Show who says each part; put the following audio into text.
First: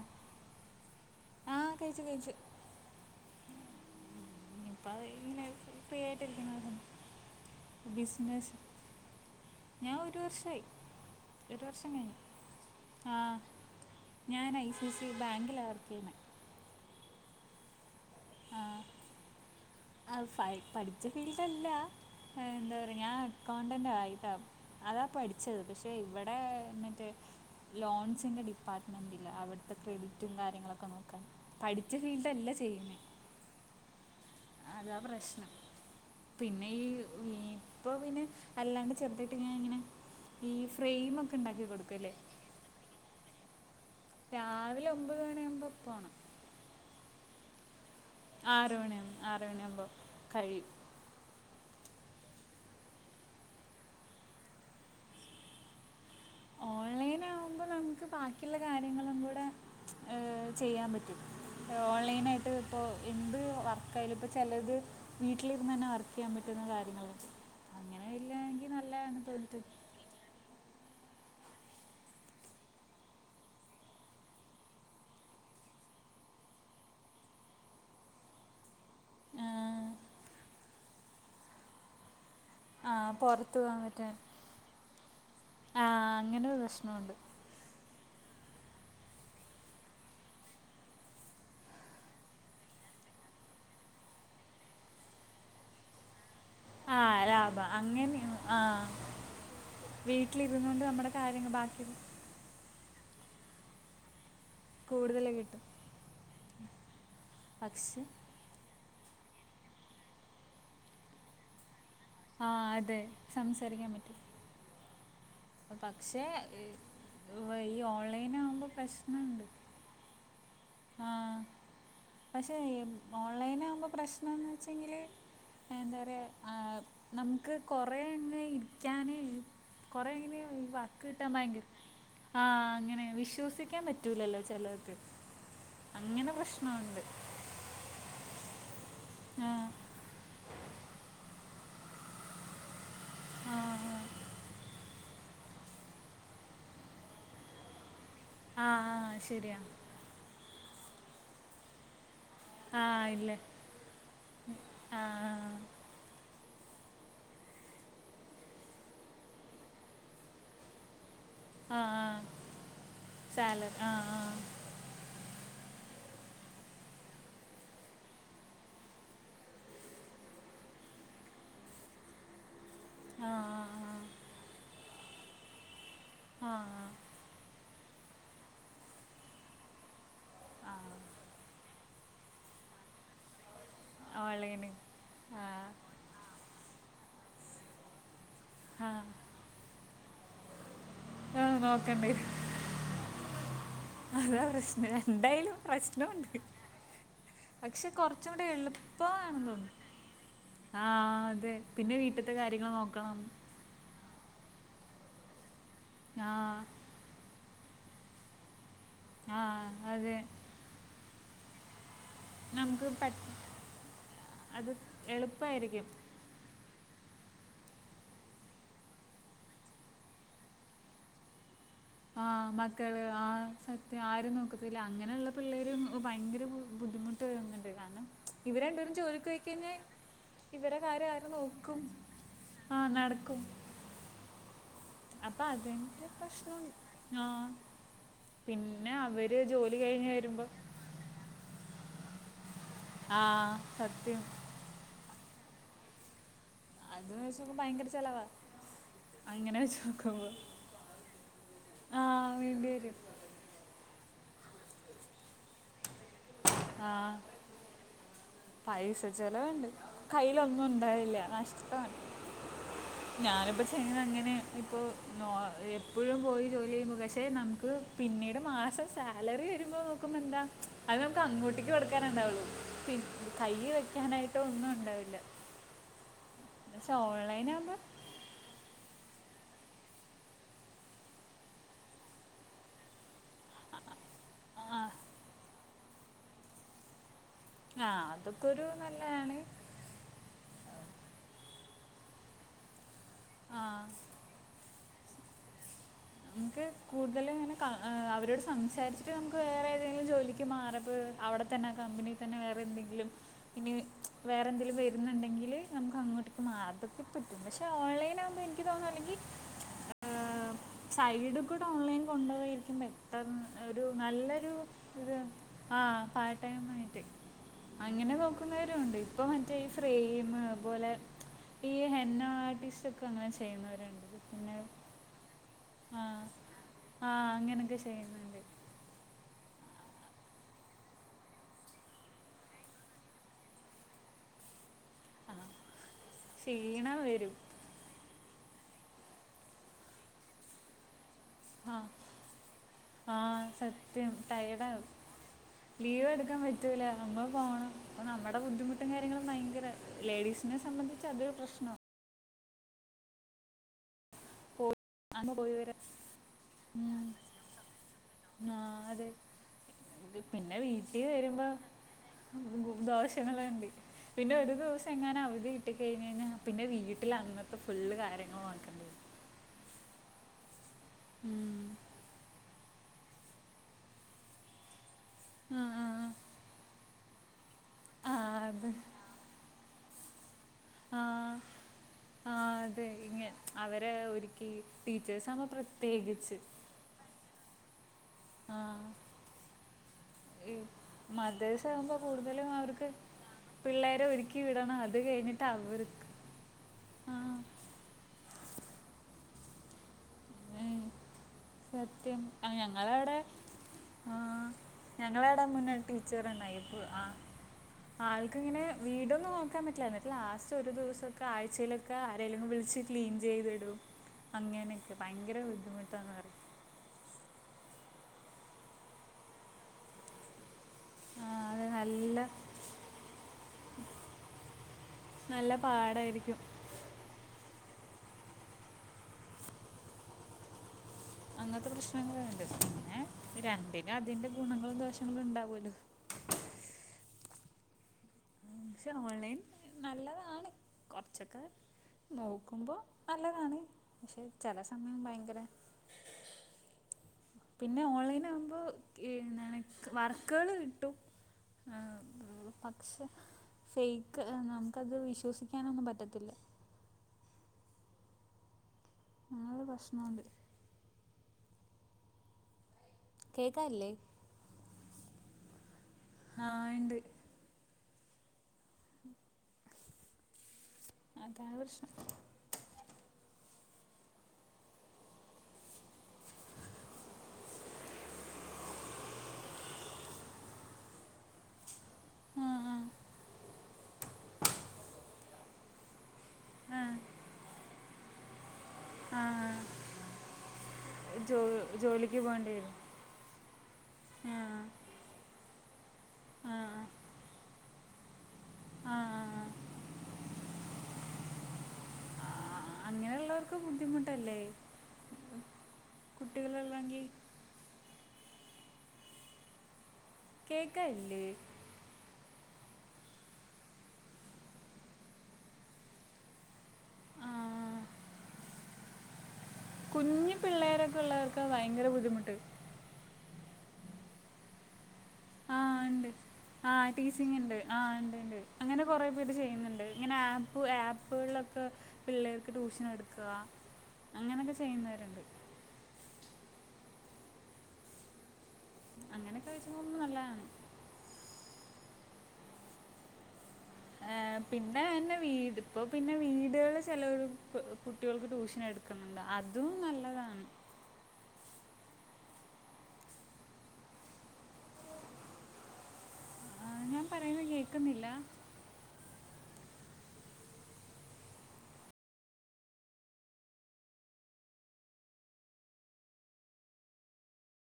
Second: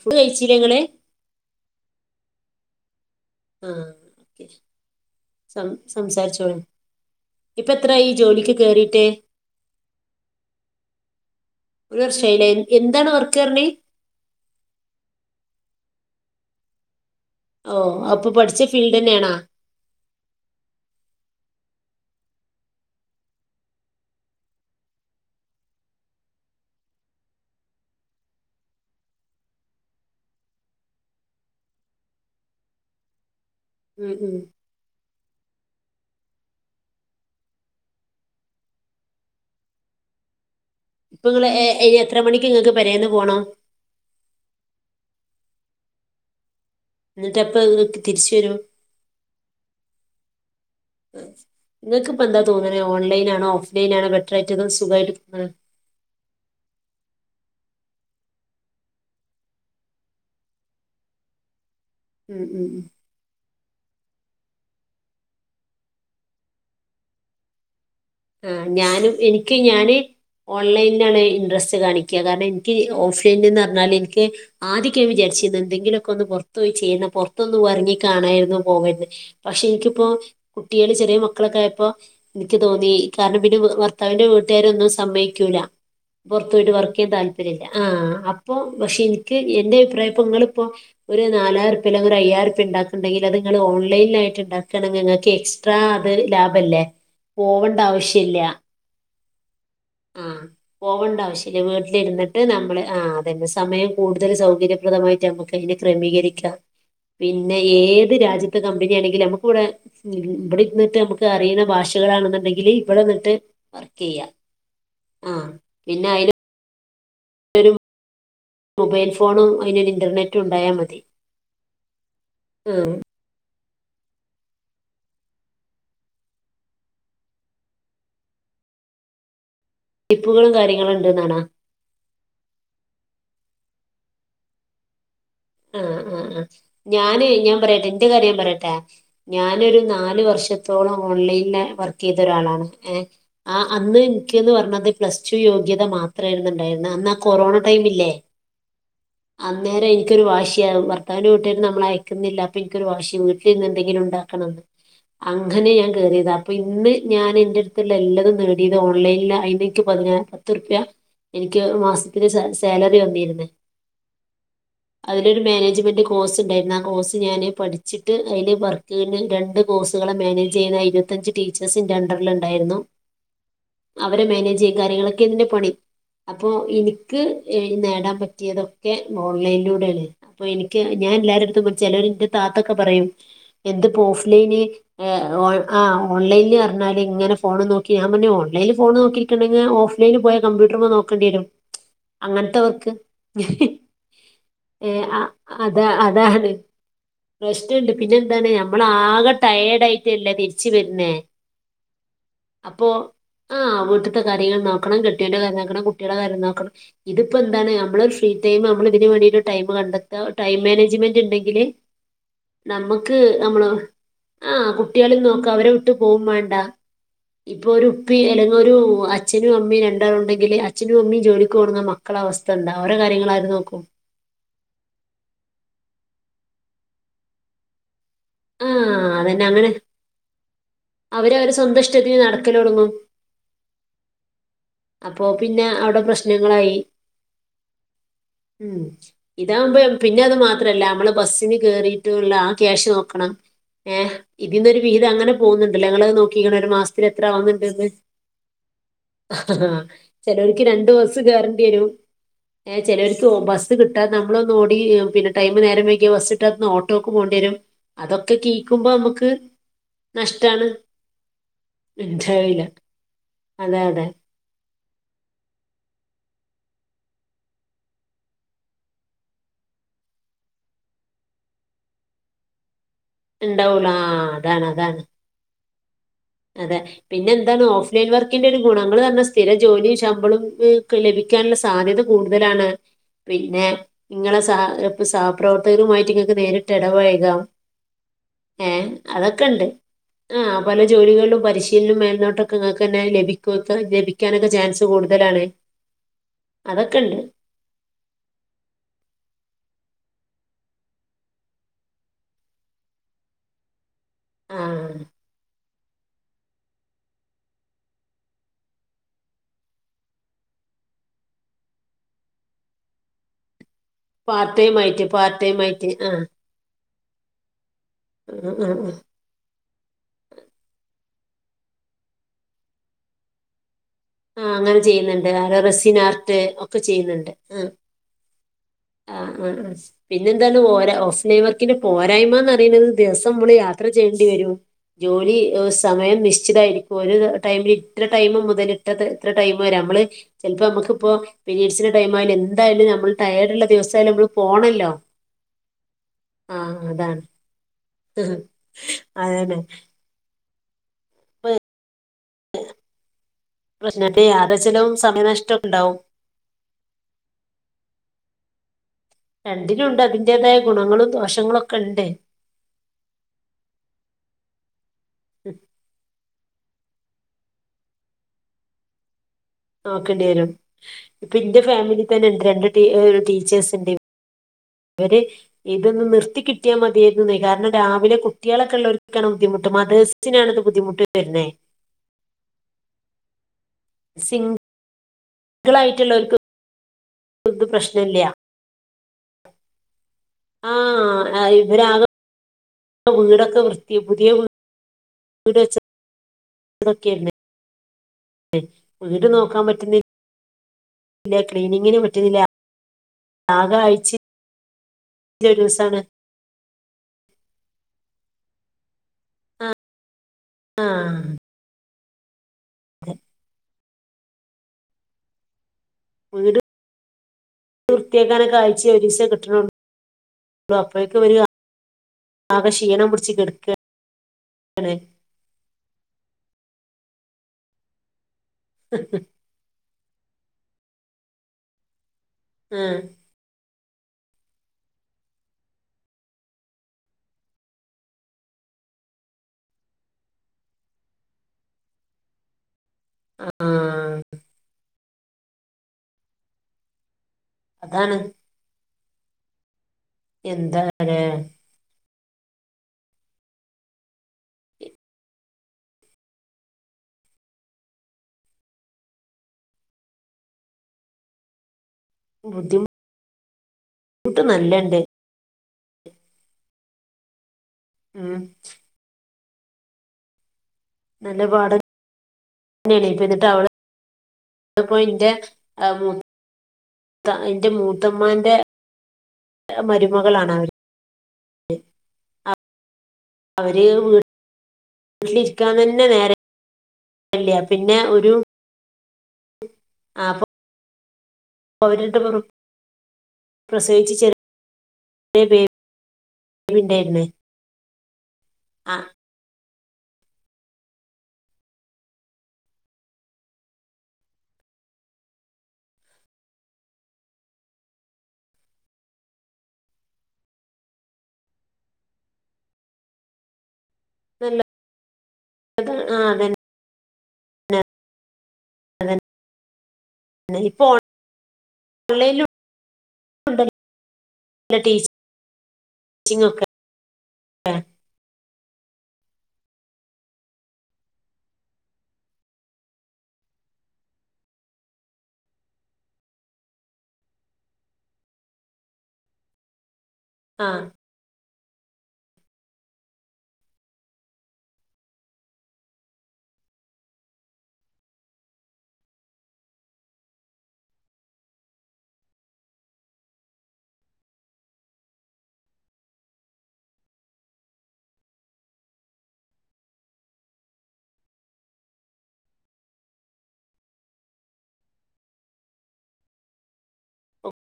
Speaker 1: Food കഴിച്ചിലെ ഇങ്ങള്
Speaker 2: ആഹ് കഴിച്ചു കഴിച്ചു
Speaker 1: ആഹ് ഓക്കെ
Speaker 2: ഇപ്പ അത് ഇങ്ങനെ
Speaker 1: സം
Speaker 2: ഫ്രീ
Speaker 1: സംസാരിച്ചോളി
Speaker 2: ആയിട്ടിരിക്കുന്നത്
Speaker 1: ഇപ്പ എത്രായി ജോലിക്ക്
Speaker 2: ബിസിനസ്സ്
Speaker 1: കേറിട്ട്
Speaker 2: ഞാ ഒരു വർഷായ് ഒരു വർഷം കയ്ഞ്ഞു
Speaker 1: വർഷായില്ലേ എന്താണ് വർക്ക്
Speaker 2: ആഹ്
Speaker 1: പറഞ്ഞേ
Speaker 2: ഞാന് ഐ സി ഐ സി ബാങ്കിലാ വർക്കെയ്യ്ന്നെ
Speaker 1: ഓഹ് അപ്പൊ പഠിച്ച ഫീൽഡെന്നേണാ
Speaker 2: ആഹ് ഫയ് പഠിച്ച ഫീൽഡ് അല്ലാ ഏഹ് എന്താ പറയാ ഞാൻ അക്കൗണ്ടന്റായിട്ടാ അതാ പഠിച്ചത് പക്ഷെ ഇവടേ മെറ്റെ ലോൺസിന്റെ ഡിപ്പാർട്മെന്റ്ന് അവിട്ത്തെ ക്രെഡിറ്റും കാര്യങ്ങളൊക്കെ നോക്കാൻ പഠിച്ച ഫീൽഡല്ല ചെയ്യ്ന്നേ
Speaker 1: ഉം ഉം
Speaker 2: അതാ പ്രശ്നം പിന്നെ ഈ ഇപ്പൊ പിന്നെ അല്ലാണ്ട് ചെർതായ്ട്ട്ങ്ങെനെങ്ങെനെ ഈ ഫ്രെയിം ഒക്കെ ഉണ്ടാക്കി കൊടുക്കല്ലേ
Speaker 1: ക്ക്ങ്ങക്ക് പേരേന്ന് പോണം
Speaker 2: രാവിലെ ഒമ്പത് മണി ആവുബോ പോണം
Speaker 1: എന്നിട്ട് എപ്പൊ [unintelligible]
Speaker 2: ആറ് മണിയാ ആറ് മണിയാവുമ്പം കഴിയും
Speaker 1: ഇങ്ങക്ക്പ്പെന്താ തോന്ന്ണെ ഓൺലൈനാണോ ഓഫ്‌ലൈനാണോ ബെറ്ററായിട്ട് അതും സുഖായിട്ട് താേണെ
Speaker 2: ഓൺലൈന് ആ നക്കുമ്പൾ നമുക്ക് ബാക്കിയുള്ള കാര്യങ്ങളും കൂടെ ചെയ്യാൻ പറ്റും ഓൺലൈൻ
Speaker 1: ഉം
Speaker 2: ആയിട്ട്
Speaker 1: ഉം ഉം
Speaker 2: ഇപ്പോ എന്ത് വർക്കായാലും ഇപ്പോൾ ചിലത് വീട്ടിലിരുന്ന് തന്നെ വർക്ക് ചെയ്യാൻ പറ്റുന്ന കാര്യങ്ങളെ
Speaker 1: ആ ഞാനും എനിക്ക്
Speaker 2: തോന്നിട്ട്
Speaker 1: ഞാന് ഓൺലൈനിലാണ് ഇൻട്രസ്റ്റ് കാണിക്ക കാരണം എനിക്ക് ഓഫ്‌ലൈനെന്ന് പറഞ്ഞാൽ എനിക്ക് ആദ്യം വിചാരിച്ചിന്ന് എന്തെിലൊക്കെ ഒന്ന് പുറത്ത് പോയി ചെയ്യുന്ന പുറത്തൊന്ന് ഇറങ്ങിക്കാണായിരുന്നു പോകരുത് പക്ഷെ എനിക്കിപ്പോ കുട്ടികള് ചെറിയ മക്കളൊക്കെ ആയപ്പോ എനിക്ക് തോന്നി
Speaker 2: ആ
Speaker 1: കാരണം
Speaker 2: പുറത്ത്
Speaker 1: പിന്നെ
Speaker 2: പോകാൻ പറ്റാൻ
Speaker 1: ഭർത്താവിന്റെ വീട്ടുകാരൊന്നും സമ്മക്കൂല്ല
Speaker 2: ആ അങ്ങനെ
Speaker 1: പുറത്ത്
Speaker 2: ഒരു
Speaker 1: പോയിട്ട് വർക്ക് ചെയ്യാൻ
Speaker 2: പ്രശ്നമുണ്ട്
Speaker 1: തല്പര്യം ആഹ് അപ്പൊ പക്ഷെ എനിക്ക് എന്റെ അഭിപ്രായം ഇപ്പൊ നിങ്ങളിപ്പോ ഒരു നാലായിറുപി അല്ലെങ്കി ഒരു അയായിരം രുപ ഉണ്ടാക്കണ്ടെങ്കി അത് നിങ്ങള് ഓൺലൈനായിട് ഉണ്ടാക്കുകണെങ്കി നിങ്ങക്ക് എക്സ് അതൊരു ലാഭല്ലേ പോ
Speaker 2: അങ്ങനെയ ആ
Speaker 1: ആഹ്
Speaker 2: വീട്ടിലിരുന്ന കൊണ്ട് നമ്മുടെ
Speaker 1: പോവണ്ട
Speaker 2: കാര്യങ്ങ
Speaker 1: ആവശ്യല്ല
Speaker 2: ബാക്കി
Speaker 1: വീട്ടിലിരുന്നിട്ട് നമ്മള് ആ അതന്നെ സമയം കൂടുതൽ സൗ ധൈര്യപ്രദമായിട്ട്
Speaker 2: കൂടുതൽ
Speaker 1: നമുക്ക്
Speaker 2: കിട്ടും
Speaker 1: അതിനെ ക്രമീകരിക്കാം പിന്നെ
Speaker 2: പക്ഷെ
Speaker 1: ഏത് രാജ്യ [unintelligible] കമ്പനിയാണെങ്കിൽ നമുക്ക് ഇവിടെ ഉം ഇവിടെര്ന്നിട്ട് നമ്മക്ക് അറിയുന്ന ഭാഷ
Speaker 2: ആ
Speaker 1: കളാണ്ന്ന്ണ്ടെങ്കില്
Speaker 2: അതെ
Speaker 1: ഇവിടെ നിന്നിട്ട്
Speaker 2: സംസാരിക്കാൻ
Speaker 1: വർക്ക്
Speaker 2: പറ്റും
Speaker 1: ചെയ്യാ
Speaker 2: പക്ഷേ ഈ വയ് ഈ ഓൺലൈൻ ആവുമ്പോ പ്രശ്നണ്ട്
Speaker 1: അയ്‌ന് ഒരുഇന്റർനെറ്റും ഉണ്ടായാ മതി
Speaker 2: ആഹ് പക്ഷേ
Speaker 1: ആഹ്
Speaker 2: ഓൺലൈൻ ആകുമ്പോ പ്രശ്നന്ന് വെച്ചെങ്കില് എന്താ പറയ ആഹ് നമുക്ക് കൊറേ ഇങ്ങ് ഇരിക്കാനേയ് കൊറെ ഇങ്ങനെ
Speaker 1: ടിപ്പുകളും
Speaker 2: ഈ
Speaker 1: കാര്യങ്ങളും
Speaker 2: വർക്ക് കിട്ടാൻ
Speaker 1: ഉണ്ട്ന്നാണോ
Speaker 2: ഭയങ്കര ആഹ് അങ്ങനെ വിശ്വസിക്കാൻ പറ്റൂലല്ലോ ചെലർത്
Speaker 1: ആഹ് ആഹ് ആഹ് ഞാന് ഞാൻ പറയട്ടെ എന്റെ കാര്യം ഞാൻ പറയട്ടെ
Speaker 2: ആ
Speaker 1: ഞാനൊരു നാല് വർഷ ത്തോളം ഓൺലൈനില് വർക്ക് ചെയ്ത ഒരാളാണ് ഏഹ്
Speaker 2: ആ
Speaker 1: ആഹ് അന്ന് ഇൻക്കന്ന് പർഞ്ഞത് പ്ലസ് ടു യോഗ്യത മാത്രായിരുന്നുണ്ടായിരുന്ന അന്നാ കൊറോണ ടൈമ് ഇല്ലേ
Speaker 2: ആഹ് ആഹ് ശരിയാണ്
Speaker 1: ക്കൊരു വാശിയാവും ഭർത്താവിൻ്റെ വീട്ടകാര് നമ്മള അയക്കുന്നില്ല
Speaker 2: ആ
Speaker 1: പ്പിൻക്കൊരു വാശി.
Speaker 2: ഇല്ലേ
Speaker 1: വീട്ടിൽ ര്ന്ന് എന്തെങ്കിലും ണ്ടാക്കണംന്ന്.
Speaker 2: ആ
Speaker 1: അങ്ങനെ ഞാൻ കേറിയതാ. പിന്ന് ഞാന് ൻ്റെ എട്ത്ത്ള്ളെ എല്ലതും നേടിയത്. ഓൺലൈനിൽ ലെ അയിൻ്റേക്ക് പതിനാ പത്തുർപ്യ എനിക്ക് ഒ മാസ്ത്തിന് സാ സേലറി വന്നീര്ന്ന്.
Speaker 2: ആഹ് ആഹ്
Speaker 1: അതിലൊരു മാനേജ്മെന്റ് കോഴ്സ് ഉണ്ടായിരുന്നു ആ കോഴ്സ് ഞാന് പഠിച്ചിട്ട് അയ്ന് വർക്ക്ന് രണ്ട് കോഴ്സുകളെ മാനേജ് ചെയ്യുന്ന ഇരുപത്തഞ്ച് ടീച്ചേഴ്സ് ഇന്റെ അണ്ടർ ല്ണ്ടായിരുന്നു
Speaker 2: ആഹ്
Speaker 1: അവരെ മാനേജയ്യ് കാര്യങ്ങളൊക്കെയാ ഇതിന്റെ പണി അപ്പൊ
Speaker 2: ആ ആ
Speaker 1: ഇനി ക്ക് നേടാൻ പറ്റിയതൊക്കെ ഓൺലൈനിലൂടെയാണ് അപ്പോ
Speaker 2: ആ
Speaker 1: എനിക്ക് ഞാൻ എല്ലാരട്ത്തും ചെലോരെ ൻ്റെതാത്തൊക്കെ പറയും. എന്ത് പോസ്
Speaker 2: ആ
Speaker 1: ലൈനീ.
Speaker 2: ഓൺലൈന്
Speaker 1: ഏഹ്
Speaker 2: ആ
Speaker 1: ഓൾ ആഹ്. ഓ ഓൺലൈല് അർഞ്ഞാലി ങ്ങനെ ഫോണും നോക്കി. ഞാ പർഞ്ഞ് ഓൺലൈല്
Speaker 2: ആ
Speaker 1: ഫോണ് നോക്കിയിരിക്കണ്ടെങ്കി ഓഫ് ലൈൻല് പോയ കമ്പ്യൂട്ടർമ്മ നോ
Speaker 2: ആ,
Speaker 1: ക്കണ്ടിരും.
Speaker 2: നോക്കണ്ടേ
Speaker 1: അങ്ങൻത്ത വക്ക്.
Speaker 2: അതാ പ്രശ്നം.. എന്തായ്ലും പ്രശ്നോണ്ട്.
Speaker 1: അതാണ്
Speaker 2: പക്ഷെ
Speaker 1: റെസ്റ്റ്ണ്ട് പിന്നെ
Speaker 2: കൊർച്ചും കൂടെ
Speaker 1: എന്താണ് നമ്മൾ
Speaker 2: എള്പ്പം
Speaker 1: ആകെ
Speaker 2: ആണെന്ന് തോന്നും.
Speaker 1: ടയേർഡ് ആയിട്ടല്ലേ തിരിച്ച് വരുന്നേ
Speaker 2: ആഹ് അതെ. പിന്നെ വീട്ട്ത്തെ കാര്യങ്ങൾ
Speaker 1: അപ്പൊ
Speaker 2: നോക്കണം.
Speaker 1: ആഹ്. വീട്ട്ത്തെ കാര്യങ്ങൾ നോക്കണം. കെട്ടിയോൻ്റെ കാര്യം നോക്കണം. കുട്ടികളെ
Speaker 2: ആ
Speaker 1: കാര്യം നോക്കണം. ഇത്പ്പൊന്താണ്. അമ്മളെ ഫ്രീ ടൈം അമ്മള് ഇതിന്
Speaker 2: ആ
Speaker 1: വേണ്ടീട്ട് ടൈം
Speaker 2: അതെ
Speaker 1: കണ്ടെത്താ. ടൈം മാനേജ്മെന്റ് ഇണ്ടെങ്കില്
Speaker 2: നമുക്ക്
Speaker 1: നമ്മ്ക്ക്
Speaker 2: പറ്റ്
Speaker 1: നമ്മള് ആഹ്.
Speaker 2: അത്
Speaker 1: കുട്ടികളിം നോക്കാ. അവരെ
Speaker 2: എളുപ്പമായിരിക്കും
Speaker 1: വിട്ട് പോവും മാണ്ടാ ഇപ്പൊ ഒരു ഉപ്പി അല്ലെങ്കി ഒരു അച്ഛനും അമ്മിം രണ്ടാള് ഉണ്ടെങ്കില് അച്ഛനും അമ്മിം ജോലിക്ക് പോണുന്ന മ
Speaker 2: ആഹ് മക്കള് ആഹ് നാരും നോക്കത്തില്ല അങ്ങനെള്ള പിള്ളേര് ഭയങ്കര ബുദ്ധിമുട്ട് വരുന്ന്ണ്ട് കാരണം ഇവര് രണ്ടേരും
Speaker 1: ആഹ് അതന്നെ അങ്ങനെ
Speaker 2: ജോലിക്കോയിക്കെയ്‌നേ ഇവരെ കാര്യം ആര്
Speaker 1: അവര് അവരെ
Speaker 2: നോക്കും
Speaker 1: സ്വന്തം ഇഷ്ടത്തിന്
Speaker 2: ആഹ്
Speaker 1: നടക്കലൊടങ്ങും
Speaker 2: നടക്കും
Speaker 1: അപ്പൊ
Speaker 2: അപ്പം
Speaker 1: പിന്നെ അവടെ
Speaker 2: അതിൻ്റെ പ്രശ്നം
Speaker 1: പ്രശ്നങ്ങളായി
Speaker 2: ആ പിന്നെ അവര് ജോലി
Speaker 1: ഇതാകുമ്പ
Speaker 2: കഴിഞ്ഞ്
Speaker 1: പിന്നെ അത്
Speaker 2: വരുമ്പോൾ
Speaker 1: മാത്രല്ല നമ്മള് ബസ് കേറീട്ട് ആ ക്യാഷ്
Speaker 2: ആ
Speaker 1: നോക്കണം
Speaker 2: സത്യം
Speaker 1: ഇതിന്ന ഒരു വിഹിതം അങ്ങനെ പോകുന്നുണ്ടല്ലോ ഞ [unintelligible] ഒരു മാസത്തിൽ
Speaker 2: അത്
Speaker 1: എത്ര
Speaker 2: വെച്ച് നോക്കുമ്പോൾ
Speaker 1: ആവുന്നുണ്ട് ന്ന്
Speaker 2: ഭയങ്കര ചിലവാണ് അങ്ങനെ
Speaker 1: ആഹ്
Speaker 2: വെച്ച് നോക്കുമ്പോൾ
Speaker 1: ചെലോര്ക്ക് രണ്ട് ബസ് കേറണ്ടി വരും
Speaker 2: ആ വേണ്ടി
Speaker 1: ഏ
Speaker 2: വരും
Speaker 1: ചെലോ ബസ് കിട്ടാ നമ്മളൊന്ന് ഓടി ഈ പിന്നെ ടൈമ് നേരം വഴ്കിയാ ബസ്ട്ടാതിന്ന ഓട്ടോക്ക്
Speaker 2: ആ
Speaker 1: പോണ്ടരും.
Speaker 2: പൈസ ചെലവ്ണ്ട് കയ്യിലൊന്നും
Speaker 1: നഷ്ടാണ്
Speaker 2: ഉണ്ടായില്ല നഷ്ടാണ്
Speaker 1: ഉണ്ടാവില്ല
Speaker 2: ഞാനിപ്പ
Speaker 1: അതെ അതെ
Speaker 2: ചെയ്യ്ണങ്ങനെ ഇപ്പൊ നോ എപ്പഴും പോയി ജോലി ചെയ്യുമ്പോ പക്ഷേ നമുക്ക് പിന്നീട് മാസം സാലറി വരുമ്പോൾ നോക്കുമ്പോൾ എന്താ അത് നമുക്ക് അങ്ങോട്ടേക്ക് കൊടുക്കാന ഉണ്ടാവുള്ളു പി കൈ
Speaker 1: ഉണ്ടാവുള്ളൂ ആ
Speaker 2: വെക്കാനായിട്ട്
Speaker 1: അതാണ്
Speaker 2: ഒന്നു
Speaker 1: അതാണ്
Speaker 2: ഉണ്ടാവില്ല
Speaker 1: അതെ
Speaker 2: പക്ഷെ
Speaker 1: പിന്നെ എന്താണ്
Speaker 2: ഓൺലൈനാകുമ്പോൾ
Speaker 1: ഓഫ്ലൈൻ വർ ൻ്റെ ഒരു ഗുണങ്ങൾ എന്നുപറഞ്ഞാൽ സ്ഥിര ജോലി ശമ്പളം ഒക്കെ ലഭിക്കാനുള്ള സാധ്യത കൂടുതലാണ്. പിന്നെ ഇങ്ങളെ സാ
Speaker 2: ആ
Speaker 1: സഹപ്രവർത്തകരുമായിട്ട് ഇങ്ങക്ക് നേരിട്ട് എടപഴകാം.
Speaker 2: ആ അതൊക്കെ ഒരു
Speaker 1: ഏ
Speaker 2: നല്ലതാണ്
Speaker 1: അതൊക്കെണ്ട്. ആഹ് പല ജോലികളിലും പരിശീലനം മേൽനോട്ടൊക്കെ ഇങ്ങക്കെന്നെ
Speaker 2: ആ
Speaker 1: ലഭിക്കോത്രേ ലഭി ക്കാനൊക്കെ ചാൻസ് കൂടുതലാണ്
Speaker 2: നിങ്ങക്ക്
Speaker 1: അതൊക്കെ ഉണ്ട്
Speaker 2: കൂടുതലങ്ങനെ ക്ക അവരോട് സംസാരിച്ചിട്ട് നമുക്ക് വേറെ ഏതെങ്കിലും ജോലിക്ക് മാറുമ്പൾ അവിടെത്തന്നെ ആ കമ്പനി തന്നെ വേറെ എന്തെങ്കിലും ഇനി വേറെ
Speaker 1: ആ
Speaker 2: എന്തെങ്കിലും വരുന്നുണ്ടെങ്കില് നമുക്ക് അങ്ങോട്ടേക്ക് മാർ അതൊക്കെ പറ്റും പക്ഷേ ഓൺലൈൻ ആകുമ്പോ എനിക്ക് തോന്നുന്നു അല്ലെങ്കി ആഹ് സൈഡ് കൂടെ ഓൺലൈൻ കൊണ്ടോയിരിക്കുന്നെ ഒരു നല്ലൊരു
Speaker 1: പാർട്ട് ടൈം ആയിട്ട്
Speaker 2: ഇത്
Speaker 1: പാർട്ട് ടൈം
Speaker 2: ആ
Speaker 1: ആയിട്ട്
Speaker 2: പാർട്ട് ടൈം ആയിട്ടേ അങ്ങനെ
Speaker 1: ആ ആ
Speaker 2: നോക്കുന്നവരും ഉണ്ട് ഇപ്പൊ മറ്റേ ഈ ഫ്രെയിം അത്പോലെ ഈ ഹെന്ന ആർട്ടിസ്റ്റ് ഒക്കെ അങ്ങനെ ചെയ്യുന്നവരുണ്ട്
Speaker 1: ആഹ്
Speaker 2: പിന്നെ
Speaker 1: അങ്ങനെ ചെയ്യുന്നുണ്ട് ആരോ
Speaker 2: ആ
Speaker 1: റെസിനാർട്ട് ഒക്കെ
Speaker 2: ആ
Speaker 1: ചെയ്യുന്നുണ്ട് ആഹ്
Speaker 2: അങ്ങനൊക്കെ ചെയ്യുന്നുണ്ട്
Speaker 1: ആഹ് ആഹ് ആഹ് പിന്നെന്താണ് ഓര് ഓഫ് ലൈൻ വർക്കിന്റെ പോരായ്മയെന്നുറയണത് ദിവസം മ്മള് യാത്ര ചെയ്യേണ്ടി വരും
Speaker 2: ആ
Speaker 1: ജോലി സമയം നിശ്ചിതായിരിക്കും.
Speaker 2: ക്ഷീണം
Speaker 1: ഒരു
Speaker 2: വരും
Speaker 1: ടൈമില് ഇത്ര ടൈമ് മുതല് എത്ര ഇത്ര ടൈം വരെ നമ്മള് ചിലപ്പോ നമ്മുക്കിപ്പോ
Speaker 2: ആ
Speaker 1: പിരീയഡ്സിന്റെ ടൈം ആയാലും എന്തായാലും
Speaker 2: ആ
Speaker 1: നമ്മള് ടയേഡുള്ള ദിവസായാലും
Speaker 2: സത്യം
Speaker 1: നമ്മള്
Speaker 2: ടയേർഡാകും
Speaker 1: പോണല്ലോ
Speaker 2: ലീവ് എടുക്കാൻ
Speaker 1: ആഹ്
Speaker 2: പറ്റൂല
Speaker 1: അതാണ്
Speaker 2: നമ്മള് പോകണം അപ്പം നമ്മടെ ബുദ്ധിമുട്ടും കാര്യങ്ങളും
Speaker 1: അതന്നെ
Speaker 2: ഭയങ്കര ലേഡീസിനെ സംബന്ധിച്ച് അതൊരു പ്രശ്ന
Speaker 1: പ്രശ്നല്ലേ യാത്രാ ചിലവും.
Speaker 2: അങ്ങ് പോയി വരാ ഉംഹ് ആഹ് അതെ
Speaker 1: രണ്ടിനും ഉണ്ട്
Speaker 2: ഇത്
Speaker 1: അതിന്റേതായ ഗുണങ്ങളും ദോഷങ്ങളും ഒക്കെയുണ്ട്
Speaker 2: ദോശങ്ങള്ണ്ട് പിന്നെ ഒരു ദിവസം എങ്ങാനും അവധി കിട്ടിക്കഴിഞ്ഞഴ്ഞ്ഞ പിന്നെ വീട്ടിൽ അങ്ങൻത്തെ ഫുള്ള് കാര്യങ്ങൾ നോക്കേണ്ടി വരും.
Speaker 1: നോക്കേണ്ടി വരും ഇപ്പൊ ഇന്റെ
Speaker 2: ഉം.
Speaker 1: ഫാമിലി തന്നെ ഉണ്ട് രണ്ട് ടീച്ചേഴ്സ്ണ്ട്‌ അവര്
Speaker 2: ആ ആ
Speaker 1: ഇതൊന്ന്
Speaker 2: ആ
Speaker 1: നിർത്തി കിട്ടിയാൽ മതിയായിരുന്നുന്നായി കാരണം
Speaker 2: ആ,
Speaker 1: രാവിലെ
Speaker 2: അത്
Speaker 1: കുട്ടികളൊക്കെ ഉള്ളോ ക്കാണ് ബുദ്ധിമുട്ട് മതേഴ്സി
Speaker 2: ആഹ് ആഹ് അതെ ഇങ്ങെ അവരെ ഒരിക്കി
Speaker 1: സിംഗിൾ
Speaker 2: ടീച്ചേഴ്സ് ആവുമ്പോ
Speaker 1: ആയിട്ടുള്ളവർക്ക്
Speaker 2: പ്രത്യേകിച്ച്
Speaker 1: ഇത് പ്രശ്നം ഇല്ല്യ
Speaker 2: ആഹ് ഉം
Speaker 1: ആ
Speaker 2: മതേർസാകുമ്പോ
Speaker 1: ഇവരാകെ
Speaker 2: കൂടുതലും അവർക്ക്
Speaker 1: വീടൊക്കെ വൃത്തി
Speaker 2: പിള്ളേരെ
Speaker 1: പുതിയ
Speaker 2: ഒരുക്കി വിടണം. അത് കഴിഞ്ഞിട്ട് അവർ
Speaker 1: ഇതൊക്കെയല്ലെ വീട് നോക്കാൻ പറ്റുന്നി
Speaker 2: ഏയ് സത്യം
Speaker 1: പറ്റുന്നില്ല
Speaker 2: അല്ല ഞങ്ങളവിടെ
Speaker 1: ആകെ ആഴ്ചയിൽ
Speaker 2: ആഹ് ഞങ്ങളവിടെ
Speaker 1: ഒരു
Speaker 2: മുന്നേ
Speaker 1: ദിവസമാണ്
Speaker 2: ടീച്ചർണ്ടായി ഇപ്പോ ആ ആൾക്ക്ങ്ങനെ വീടും നോക്കാൻ പറ്റില്ല. എന്നിട്ട് ലാസ്റ്റ് ഒരു
Speaker 1: ആ
Speaker 2: ദിവസൊക്കെ ആഴ്ചയിലൊക്കെ ആരേലും വിളിച്ച് ക്ലീൻ ചെയ്ത്ടും. അങ്ങനെയൊക്കെ ഭയങ്കര ബുദ്ധിമുട്ടാന്ന് പറ
Speaker 1: വിട് വൃത്തിയാക്കാനൊക്കെ ആഴ്ചേ ഒരൂസേ കിട്ടണുള്ളു ള്ളു അപ്പഴേക്കു
Speaker 2: ആ,
Speaker 1: വരു
Speaker 2: അത് നല്ല
Speaker 1: ആകെ ക്ഷീണം പിടിച്ച് കെടക്കാണ്
Speaker 2: നല്ല പാടായിരിക്കും.
Speaker 1: [unintelligible]
Speaker 2: അങ്ങൻത്തെ പ്രശ്ന
Speaker 1: മ്ഹ്
Speaker 2: രണ്ടിനും അതിന്റെ ഗുണങ്ങളും ദോഷങ്ങളും ഉണ്ടാവൂല്ലോ പക്ഷെ ഓൺലൈൻ നല്ലതാണ് കൊറച്ചൊക്കെ നോക്കുമ്പോ നല്ലതാണ്
Speaker 1: ആ
Speaker 2: പക്ഷെ ചെല സമയം ഭയങ്കര പിന്നെ
Speaker 1: അതാണ്
Speaker 2: ഓൺലൈൻ ആകുമ്പോ എന്നാ വർക്കാള്
Speaker 1: എന്താ
Speaker 2: കിട്ടും. ആഹ് പക്ഷെ ഫെയ്ക്ക് നമുക്കത് വിശ്വസിക്കാനൊന്നും പറ്റത്തില്ല. അങ്ങനൊരു പ്രശ്നൊണ്ട്.
Speaker 1: ബുദ്ധിമു
Speaker 2: കേക്കാല്ലേ ആയിണ്ട്.
Speaker 1: മ്ഹ്.
Speaker 2: അതാണ് പ്രശ്നം.
Speaker 1: അല്ല ന്നിട്ട് അവള് ഇപ്പൊ ഇന്റെ ആഹ് മൂത്താ. [inaudible] എന്റെ മൂത്തമാന്റെ മരുമകളാണ് അവര്.
Speaker 2: ആ
Speaker 1: അവര് വീട്ടിലിരിക്കാനന്നെ
Speaker 2: ആ
Speaker 1: നേരല്യ പിന്നെ ഒരു.
Speaker 2: ആഹ്.
Speaker 1: ആപ്പൊ.
Speaker 2: ജോ. ജോലിക്ക്
Speaker 1: ഓരോരത്ത് പ്പോ
Speaker 2: പോകേണ്ടി വരും
Speaker 1: പ്രസവിയിച്ച് ചെറിയ
Speaker 2: ആ
Speaker 1: ബേബി. അത് പിന്നായിരുന്ന്. [unintelligible]
Speaker 2: ആഹ്. അങ്ങനെള്ളോർക്ക് ബുദ്ധിമുട്ടല്ലേ.. കുട്ടികളളൊള്ളങ്കി കേക്കല്യേ.
Speaker 1: നല്ല ആ അതന്നെ
Speaker 2: ആ,
Speaker 1: നെ [inaudible] അതന്നെ. ഇപ്പൊ
Speaker 2: കുഞ്ഞിപിള്ളേരൊക്കെ ഇള്ളവർക്ക ഭയങ്കര ബുദ്ധിമുട്ട്.
Speaker 1: ഓൺലൈനിലും ല ടീച്ച.
Speaker 2: ആഹ് ണ്ട് ആഹ്. ടീച്ചിങ് ഇണ്ട്. ആ ഇണ്ട് ഇണ്ട് അങ്ങനെ കൊറെ പേര് ചെയ്യുന്നുണ്ട്. ഇങ്ങനെ ആപ്പ് ആപ്പ്കൾലൊക്കെ. പിള്ളേർക്ക് ട്യൂഷൻ എടുക്കാ.. അങ്ങനൊക്കെ ചെയ്യുന്നോര്ണ്ട്. അങ്ങനെയൊക്കെ വെച്ച് നോക്കുമ്പോ നല്ലാണ്.
Speaker 1: ആഹ്.
Speaker 2: ഏഹ് പിന്നെന്നെ വീട് ഇപ്പൊ പിന്നെ വീടുകളില് ചെലൊര് കു കുട്ട്യേള്ക്ക് ട്യൂഷൻ എടു. ക്കുന്നുണ്ട് അതും നല്ലതാണ്. ആ ഞാൻ പറയന്ന കേക്കുന്നില്ല.
Speaker 1: ആ